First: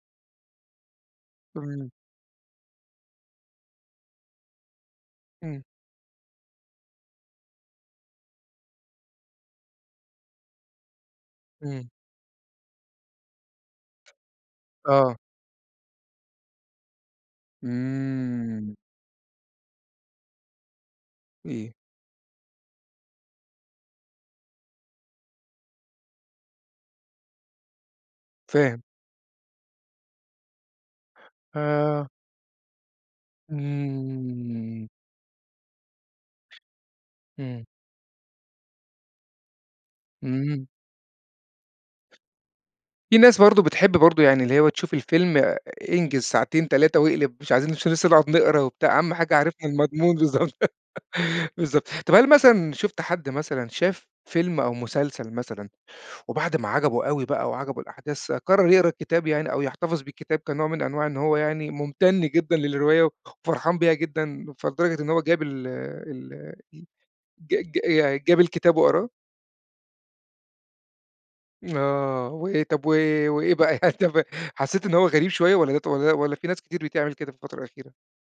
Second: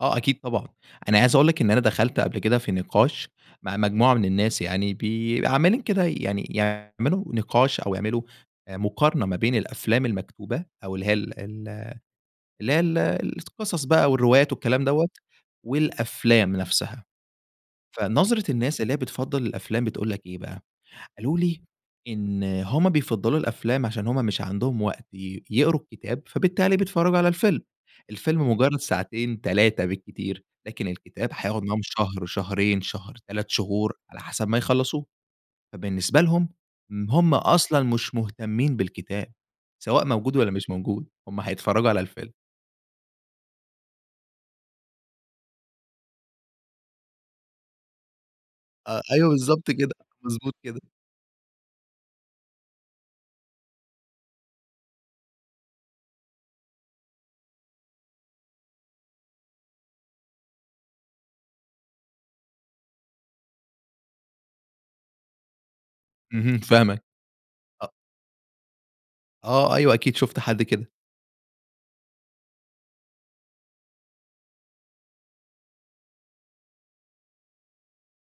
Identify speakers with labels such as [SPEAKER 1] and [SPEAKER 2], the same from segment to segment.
[SPEAKER 1] آه أكيد طبعًا. أنا عايز أقول لك،
[SPEAKER 2] قل
[SPEAKER 1] إن أنا
[SPEAKER 2] لي.
[SPEAKER 1] دخلت قبل كده في نقاش مع مجموعة من الناس يعني بي
[SPEAKER 2] إمم.
[SPEAKER 1] عمّالين كده يعني يعملوا نقاش أو يعملوا آآ مقارنة ما بين الأفلام المكتوبة أو اللي هي ال ال
[SPEAKER 2] إمم.
[SPEAKER 1] اللي هي ال القصص بقى والروايات والكلام دوّة
[SPEAKER 2] آه.
[SPEAKER 1] والأفلام نفسها. فنظرة
[SPEAKER 2] إمم.
[SPEAKER 1] الناس اللي هي بتفضّل الأفلام بتقول لك إيه بقى، قالوا لي
[SPEAKER 2] اي
[SPEAKER 1] إن هم بيفضّلوا الأفلام، عشان هم مش عندهم وقت ي يقروا الكتاب، فبالتالي بيتفرّجوا على الفيلم. الفيلم مُجرّد
[SPEAKER 2] فاهم.
[SPEAKER 1] ساعتين، 3 بالكتير، لكن الكتاب هياخُد معاهم
[SPEAKER 2] آه.
[SPEAKER 1] شهر، شهرين، شهر، 3 شهور على حسب ما
[SPEAKER 2] إمم.
[SPEAKER 1] يخلّصوه. فبالنسبة لهم م هم
[SPEAKER 2] إمم.
[SPEAKER 1] أصلًا مش مهتمّين بالكتاب، سواء موجود والّا
[SPEAKER 2] إمم.
[SPEAKER 1] مش موجود، هم هيتفرّجوا على الفيلم.
[SPEAKER 2] في ناس برضه بتحب برضه يعني اللي هي بتشوف الفيلم أ انجِز ساعتين، 3 وأقلب مش عايزين نش لسّه نقعد نقرا وبتاع،
[SPEAKER 1] آه،
[SPEAKER 2] أهَم
[SPEAKER 1] أيوه
[SPEAKER 2] حاجة
[SPEAKER 1] بالضبط
[SPEAKER 2] عرفنا
[SPEAKER 1] كده.
[SPEAKER 2] المضمون
[SPEAKER 1] مضبوط
[SPEAKER 2] بالضبط.
[SPEAKER 1] كده.
[SPEAKER 2] بالضبط. طب هل مثلًا شُفت حد مثلًا شاف فيلم أو مسلسل مثلًا وبعد ما عجبه أوي بقى وعجبه الأحداث، قرّر يقرا الكتاب يعني أو يحتفظ بالكتاب كنوع من أنواع إن هو يعني مُمتَن جدًا للرواية خ وفرحان بيها جدًا، فلدرجة إن هو جاب ال ال
[SPEAKER 1] اهم
[SPEAKER 2] ي
[SPEAKER 1] فاهمك.
[SPEAKER 2] ج ج
[SPEAKER 1] أ
[SPEAKER 2] يعني جاب الكتاب وقراه؟
[SPEAKER 1] آه، أيوه. أكيد شُفت حد كده.
[SPEAKER 2] آه. وإيه طب و وإيه بقى يعني طب حسّيت إنه هو غريب شوية والّا ده ط والّا والّا في ناس كتير بتعمل كده في الفترة الأخيرة؟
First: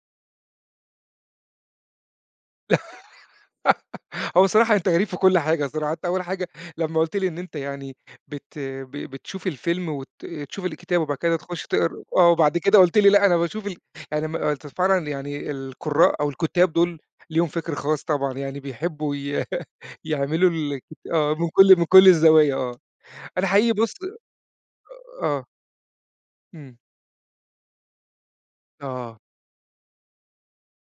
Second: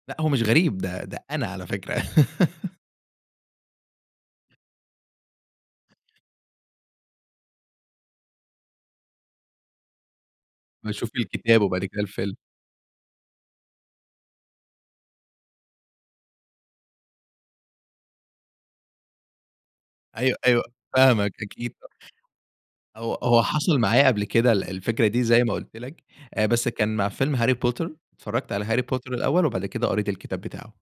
[SPEAKER 1] لأ، هو مش غريب، ده ده أنا على فكرة.
[SPEAKER 2] هو بصراحة أنت غريب في كل حاجة صراحة، أنت أول حاجة لمّا قُلت لي إن أنت يعني بت ب بتشوف الفيلم وت تشوف الكتابة
[SPEAKER 1] باشوف
[SPEAKER 2] وبعد
[SPEAKER 1] من
[SPEAKER 2] كده
[SPEAKER 1] الكتاب
[SPEAKER 2] تخُش
[SPEAKER 1] وبعد كده
[SPEAKER 2] تقرا آه،
[SPEAKER 1] الفيلم.
[SPEAKER 2] وبعد كده قُلت لي لأ أنا باشوف ال أنا ما قُلت فعلًا يعني القُرّاء أو الكُتّاب دول ليهم فِكْر خاص طبعًا، يعني بيحبّوا ي
[SPEAKER 1] أيوه،
[SPEAKER 2] يعملوا
[SPEAKER 1] أيوه
[SPEAKER 2] الك
[SPEAKER 1] فاهمك.
[SPEAKER 2] آه، من
[SPEAKER 1] أكيد
[SPEAKER 2] كل من
[SPEAKER 1] ط
[SPEAKER 2] كل الزوايا آه.
[SPEAKER 1] هو هو
[SPEAKER 2] أنا حقيقي
[SPEAKER 1] حصل
[SPEAKER 2] بُص
[SPEAKER 1] معايا قبل كده ال الفكرة دي زي
[SPEAKER 2] آه.
[SPEAKER 1] ما قُلت لك، آآ بس
[SPEAKER 2] إمم.
[SPEAKER 1] كان مع فيلم هاري بوتر، اتفرّجت على هاري بوتر
[SPEAKER 2] آه.
[SPEAKER 1] الأول وبعد كده قريت الكتاب بتاعه.